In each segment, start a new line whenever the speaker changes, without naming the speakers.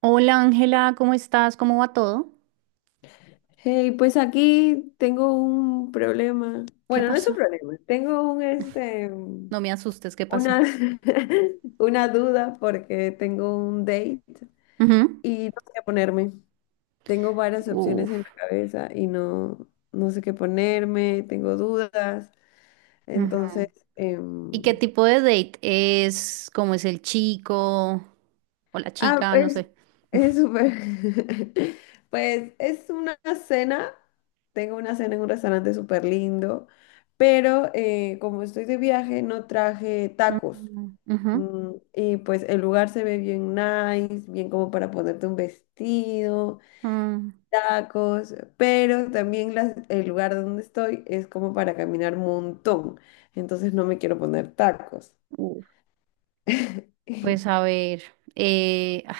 Hola Ángela, ¿cómo estás? ¿Cómo va todo?
Hey, pues aquí tengo un problema.
¿Qué
Bueno, no es un
pasó?
problema, tengo un
No me asustes, ¿qué pasó?
una una duda porque tengo un date
Ujú.
y no sé qué ponerme. Tengo varias opciones en la
Uf.
cabeza y no sé qué ponerme, tengo dudas. Entonces,
Ujú. ¿Y qué tipo de date es? ¿Cómo es el chico o la
ah,
chica? No
pues
sé.
es súper. Pues es una cena. Tengo una cena en un restaurante súper lindo, pero como estoy de viaje no traje tacos.
Mm, ujú,
Y pues el lugar se ve bien nice, bien como para ponerte un vestido,
mm.
tacos, pero también el lugar donde estoy es como para caminar un montón. Entonces no me quiero poner tacos.
Uf. Pues a ver, ay,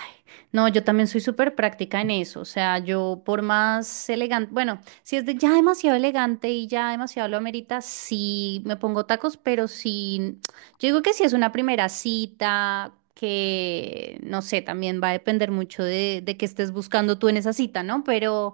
no, yo también soy súper práctica en eso, o sea, yo por más elegante, bueno, si es de ya demasiado elegante y ya demasiado lo amerita, sí me pongo tacos, pero sí, yo digo que si es una primera cita, que no sé, también va a depender mucho de qué estés buscando tú en esa cita, ¿no? Pero...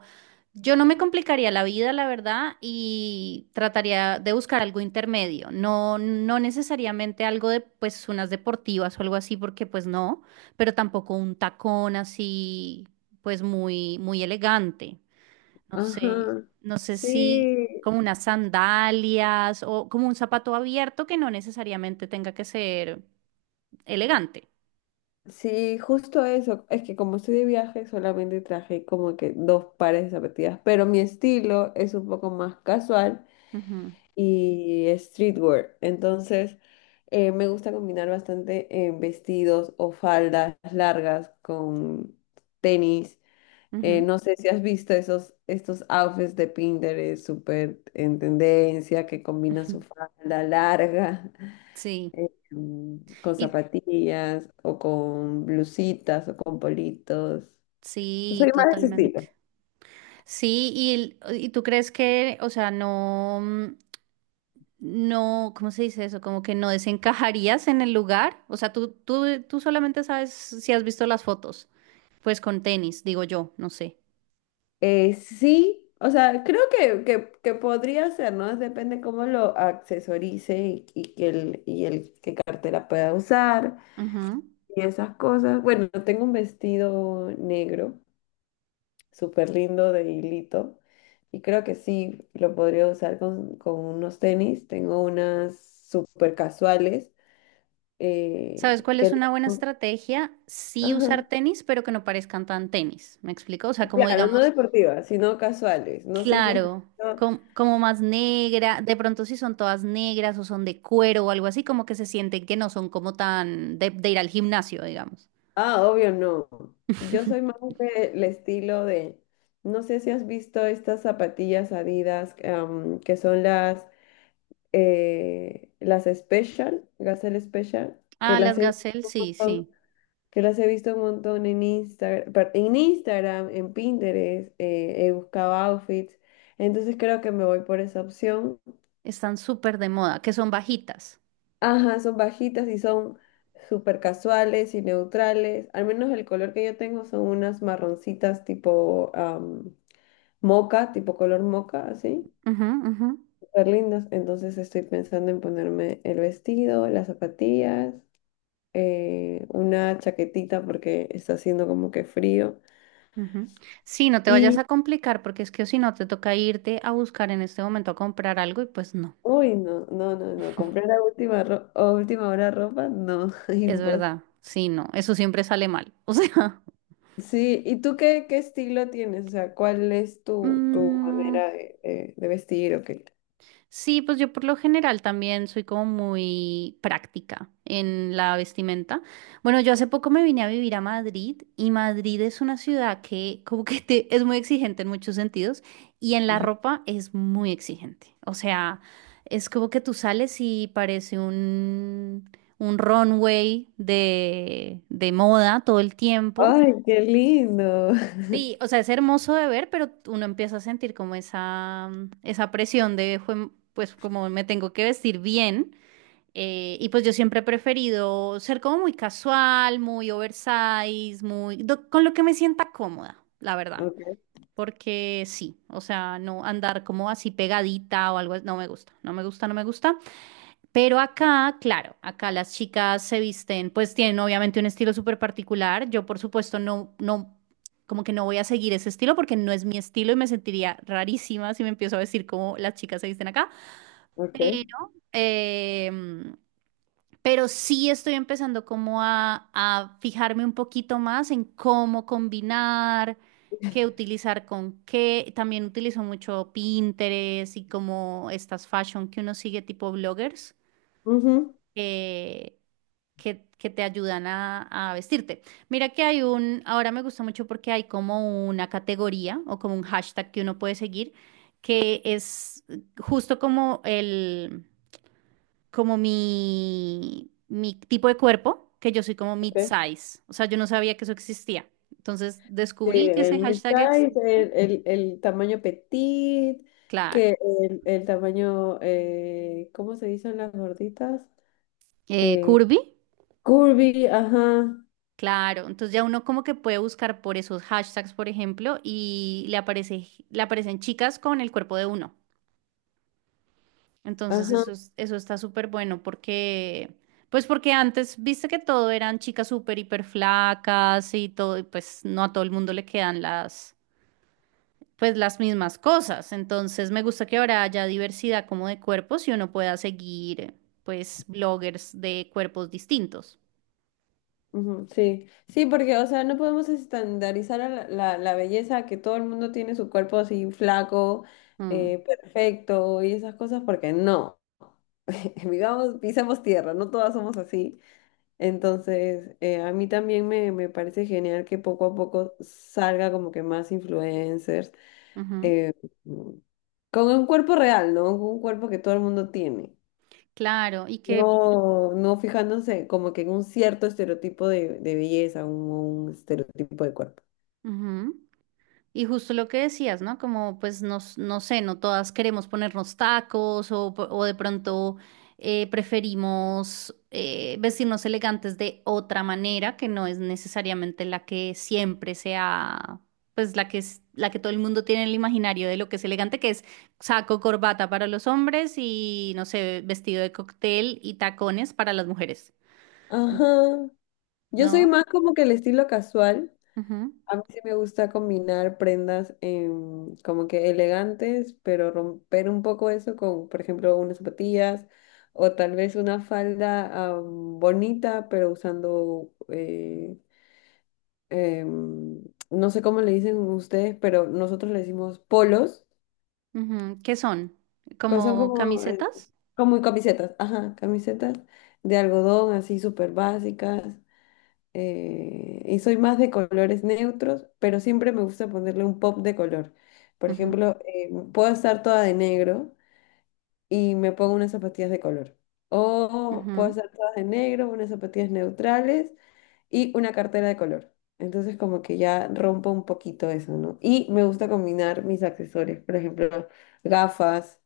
Yo no me complicaría la vida, la verdad, y trataría de buscar algo intermedio, no, no necesariamente algo de pues unas deportivas o algo así, porque pues no, pero tampoco un tacón así, pues muy, muy elegante. No sé,
Ajá.
no sé si
Sí,
como unas sandalias o como un zapato abierto que no necesariamente tenga que ser elegante.
sí, justo eso. Es que como estoy de viaje, solamente traje como que dos pares de zapatillas, pero mi estilo es un poco más casual
Ujú,
y streetwear. Entonces, me gusta combinar bastante vestidos o faldas largas con tenis.
ujú,
No sé si has visto estos outfits de Pinterest súper en tendencia que combinan
ujú.
su falda larga
Sí,
con
y
zapatillas o con blusitas o con politos. Soy
sí,
más de ese
totalmente.
estilo.
Sí, y, y tú crees que, o sea, no, no, ¿cómo se dice eso? Como que no desencajarías en el lugar. O sea, tú solamente sabes si has visto las fotos, pues con tenis, digo yo, no sé.
Sí, o sea, creo que podría ser, ¿no? Depende cómo lo accesorice y y el qué cartera pueda usar
Ujú.
y esas cosas. Bueno, tengo un vestido negro, súper lindo de hilito, y creo que sí lo podría usar con unos tenis. Tengo unas súper casuales
¿Sabes cuál es
que
una buena
no.
estrategia? Sí usar
Ajá.
tenis, pero que no parezcan tan tenis. ¿Me explico? O sea, como
Claro, no
digamos,
deportivas, sino casuales. No sé si has
claro,
visto.
como más negra, de pronto si son todas negras o son de cuero o algo así, como que se sienten que no son como tan de ir al gimnasio, digamos.
Ah, obvio no. Yo soy más del estilo de. No sé si has visto estas zapatillas Adidas que son las Special, Gazelle Special, que
Ah,
las
las
he visto
gazelle,
un
sí,
montón,
sí.
que las he visto un montón en Instagram, en Instagram, en Pinterest, he buscado outfits. Entonces creo que me voy por esa opción.
Están súper de moda, que son bajitas.
Ajá, son bajitas y son súper casuales y neutrales. Al menos el color que yo tengo son unas marroncitas tipo moca, tipo color moca, así.
Ujú, ujú,
Súper lindas. Entonces estoy pensando en ponerme el vestido, las zapatillas, una chaquetita porque está haciendo como que frío.
ujú. Sí, no te vayas
Y,
a complicar porque es que si no te toca irte a buscar en este momento a comprar algo y pues no,
uy, no, no, no, no. Comprar a última, a última hora ropa, no,
es
imposible.
verdad. Sí, no, eso siempre sale mal. O sea,
Sí, ¿y tú qué estilo tienes? O sea, ¿cuál es tu
mm,
manera de, de vestir o qué?
sí, pues yo por lo general también soy como muy práctica en la vestimenta. Bueno, yo hace poco me vine a vivir a Madrid y Madrid es una ciudad que como que es muy exigente en muchos sentidos y en la ropa es muy exigente. O sea, es como que tú sales y parece un runway de moda todo el tiempo.
¡Ay, qué lindo!
Sí, o sea, es hermoso de ver, pero uno empieza a sentir como esa presión de, Pues como me tengo que vestir bien." Y pues yo siempre he preferido ser como muy casual, muy oversize, con lo que me sienta cómoda, la verdad.
Ok,
Porque sí, o sea, no andar como así pegadita o algo, no me gusta, no me gusta, no me gusta. Pero acá, claro, acá las chicas se visten, pues tienen obviamente un estilo súper particular. Yo, por supuesto, no, no, como que no voy a seguir ese estilo porque no es mi estilo y me sentiría rarísima si me empiezo a vestir como las chicas se visten acá.
ok.
Pero, em, pero, sí estoy empezando como a fijarme un poquito más en cómo combinar, qué utilizar con qué. También utilizo mucho Pinterest y como estas fashion que uno sigue tipo bloggers,
Ujú,
eh, que te ayudan a vestirte. Mira que hay ahora me gusta mucho porque hay como una categoría o como un hashtag que uno puede seguir, que es justo como mi tipo de cuerpo, que yo soy como
ok.
mid-size. O sea, yo no sabía que eso existía. Entonces
Sí,
descubrí que ese
el
hashtag
mid-size,
existe.
el tamaño petit,
Claro.
que el tamaño, ¿cómo se dicen las gorditas?
Eh,
Eh,
curvy.
curvy, ajá,
Claro, entonces ya uno como que puede buscar por esos hashtags, por ejemplo, y le aparece, le aparecen chicas con el cuerpo de uno. Entonces
ajá.
eso está súper bueno pues porque antes viste que todo eran chicas súper hiper flacas y todo, y pues no a todo el mundo le quedan pues las mismas cosas. Entonces me gusta que ahora haya diversidad como de cuerpos y uno pueda seguir, pues, bloggers de cuerpos distintos.
Ujú, sí, sí, porque, o sea, no podemos estandarizar a la belleza, que todo el mundo tiene su cuerpo así flaco,
Mm,
perfecto y esas cosas, porque no, vivamos, pisamos tierra, no todas somos así. Entonces, a mí también me parece genial que poco a poco salga como que más influencers,
ujú.
eh, con un cuerpo real, ¿no? Un cuerpo que todo el mundo tiene.
Claro,
No, no fijándose como que en un cierto estereotipo de belleza, un estereotipo de cuerpo.
ujú. Y justo lo que decías, ¿no? Como pues no sé, no todas queremos ponernos tacos o de pronto preferimos vestirnos elegantes de otra manera que no es necesariamente la que siempre sea, pues la que es, la que todo el mundo tiene en el imaginario de lo que es elegante, que es saco, corbata para los hombres y no sé, vestido de cóctel y tacones para las mujeres.
Ajá. Yo soy
¿No?
más como que el estilo casual.
Ujú,
A mí sí me gusta combinar prendas como que elegantes, pero romper un poco eso con, por ejemplo, unas zapatillas o tal vez una falda bonita, pero usando, em, no sé cómo le dicen ustedes, pero nosotros le decimos polos.
ujú. ¿Qué son?
Son
¿Como
como,
camisetas?
como camisetas, ajá, camisetas de algodón así súper básicas. Y soy más de colores neutros, pero siempre me gusta ponerle un pop de color. Por ejemplo, puedo estar toda de negro y me pongo unas zapatillas de color. O puedo
Ujú,
estar toda de negro, unas zapatillas neutrales y una cartera de color. Entonces como que ya rompo un poquito eso, ¿no? Y me gusta combinar mis accesorios, por ejemplo, gafas,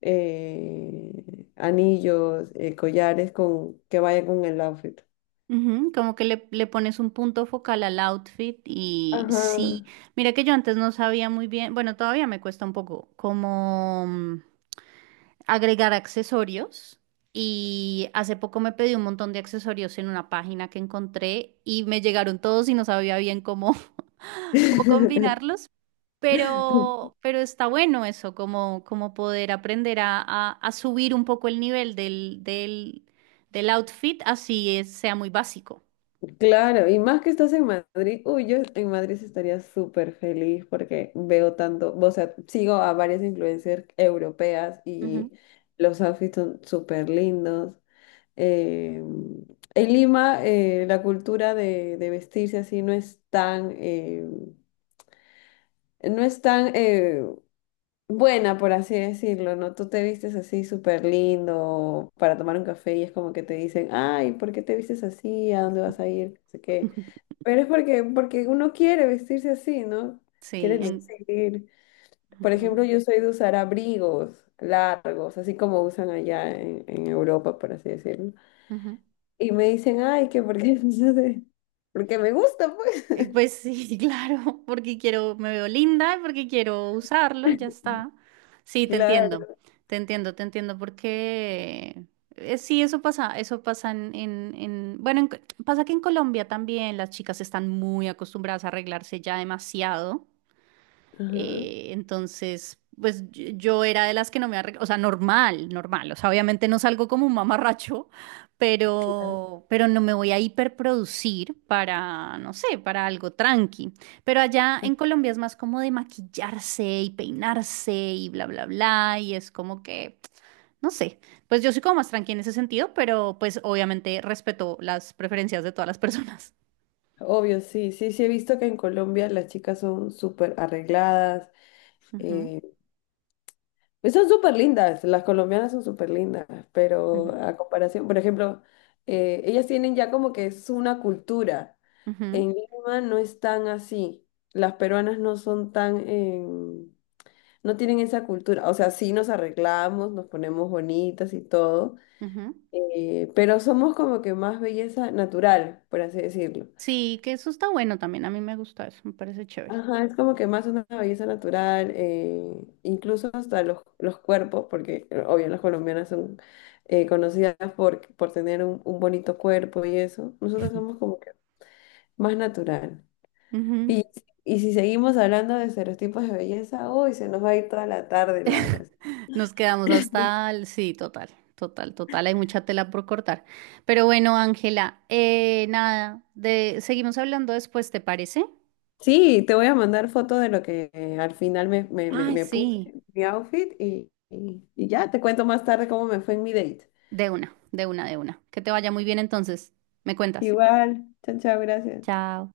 anillos, collares con, que vayan con el outfit.
ujú. Como que le pones un punto focal al outfit y sí,
Ajá.
mira que yo antes no sabía muy bien, bueno, todavía me cuesta un poco como agregar accesorios y hace poco me pedí un montón de accesorios en una página que encontré y me llegaron todos y no sabía bien cómo, cómo combinarlos. Pero, está bueno eso, como poder aprender a, a subir un poco el nivel del outfit, así sea muy básico.
Claro, y más que estás en Madrid, uy, yo en Madrid sí estaría súper feliz porque veo tanto, o sea, sigo a varias influencers europeas
Ujú.
y los outfits son súper lindos. Eh, en Lima, la cultura de vestirse así no es tan, no es tan, buena, por así decirlo, ¿no? Tú te vistes así súper lindo para tomar un café y es como que te dicen, ay, ¿por qué te vistes así? ¿A dónde vas a ir? No sé qué. Pero es porque, porque uno quiere vestirse así, ¿no?
Sí,
Quiere lucir. Por
ujú,
ejemplo, yo soy de usar abrigos largos, así como usan allá en Europa, por así decirlo.
ujú.
Y me dicen, ay, que porque, no sé, porque me gusta, pues.
Pues sí, claro, porque quiero, me veo linda, porque quiero usarlo y ya está. Sí, te entiendo,
Claro.
te entiendo, te entiendo, porque sí, eso pasa bueno, pasa que en Colombia también las chicas están muy acostumbradas a arreglarse ya demasiado.
Ajá.
Entonces, pues yo era de las que no me arreglaba, o sea, normal, normal, o sea, obviamente no salgo como un mamarracho, pero no me voy a hiperproducir para, no sé, para algo tranqui. Pero allá en Colombia es más como de maquillarse y peinarse y bla, bla, bla, y es como que, no sé, pues yo soy como más tranqui en ese sentido, pero pues obviamente respeto las preferencias de todas las personas.
Obvio, sí, sí, sí he visto que en Colombia las chicas son súper arregladas.
Ujú,
Eh, pues son súper lindas, las colombianas son súper lindas, pero
ujú,
a comparación, por ejemplo, ellas tienen ya como que es una cultura.
ujú,
En Lima no es tan así. Las peruanas no son tan, no tienen esa cultura. O sea, sí nos arreglamos, nos ponemos bonitas y todo,
ujú.
pero somos como que más belleza natural, por así decirlo.
Sí, que eso está bueno también. A mí me gusta eso, me parece chévere.
Ajá, es como que más una belleza natural, incluso hasta los cuerpos, porque obvio las colombianas son conocidas por tener un bonito cuerpo y eso. Nosotros somos como que más natural.
Ujú.
Y, y si seguimos hablando de estereotipos de belleza, uy, se nos va a ir toda la tarde, Laura.
Nos quedamos hasta el. Sí, total, total, total. Hay mucha tela por cortar. Pero bueno, Ángela, nada, seguimos hablando después, ¿te parece?
Sí, te voy a mandar fotos de lo que al final
Ay,
me puse,
sí,
mi outfit, y ya te cuento más tarde cómo me fue en mi date.
de una, de una, de una. Que te vaya muy bien entonces. Me cuentas.
Igual, chao, chao, gracias.
Chao.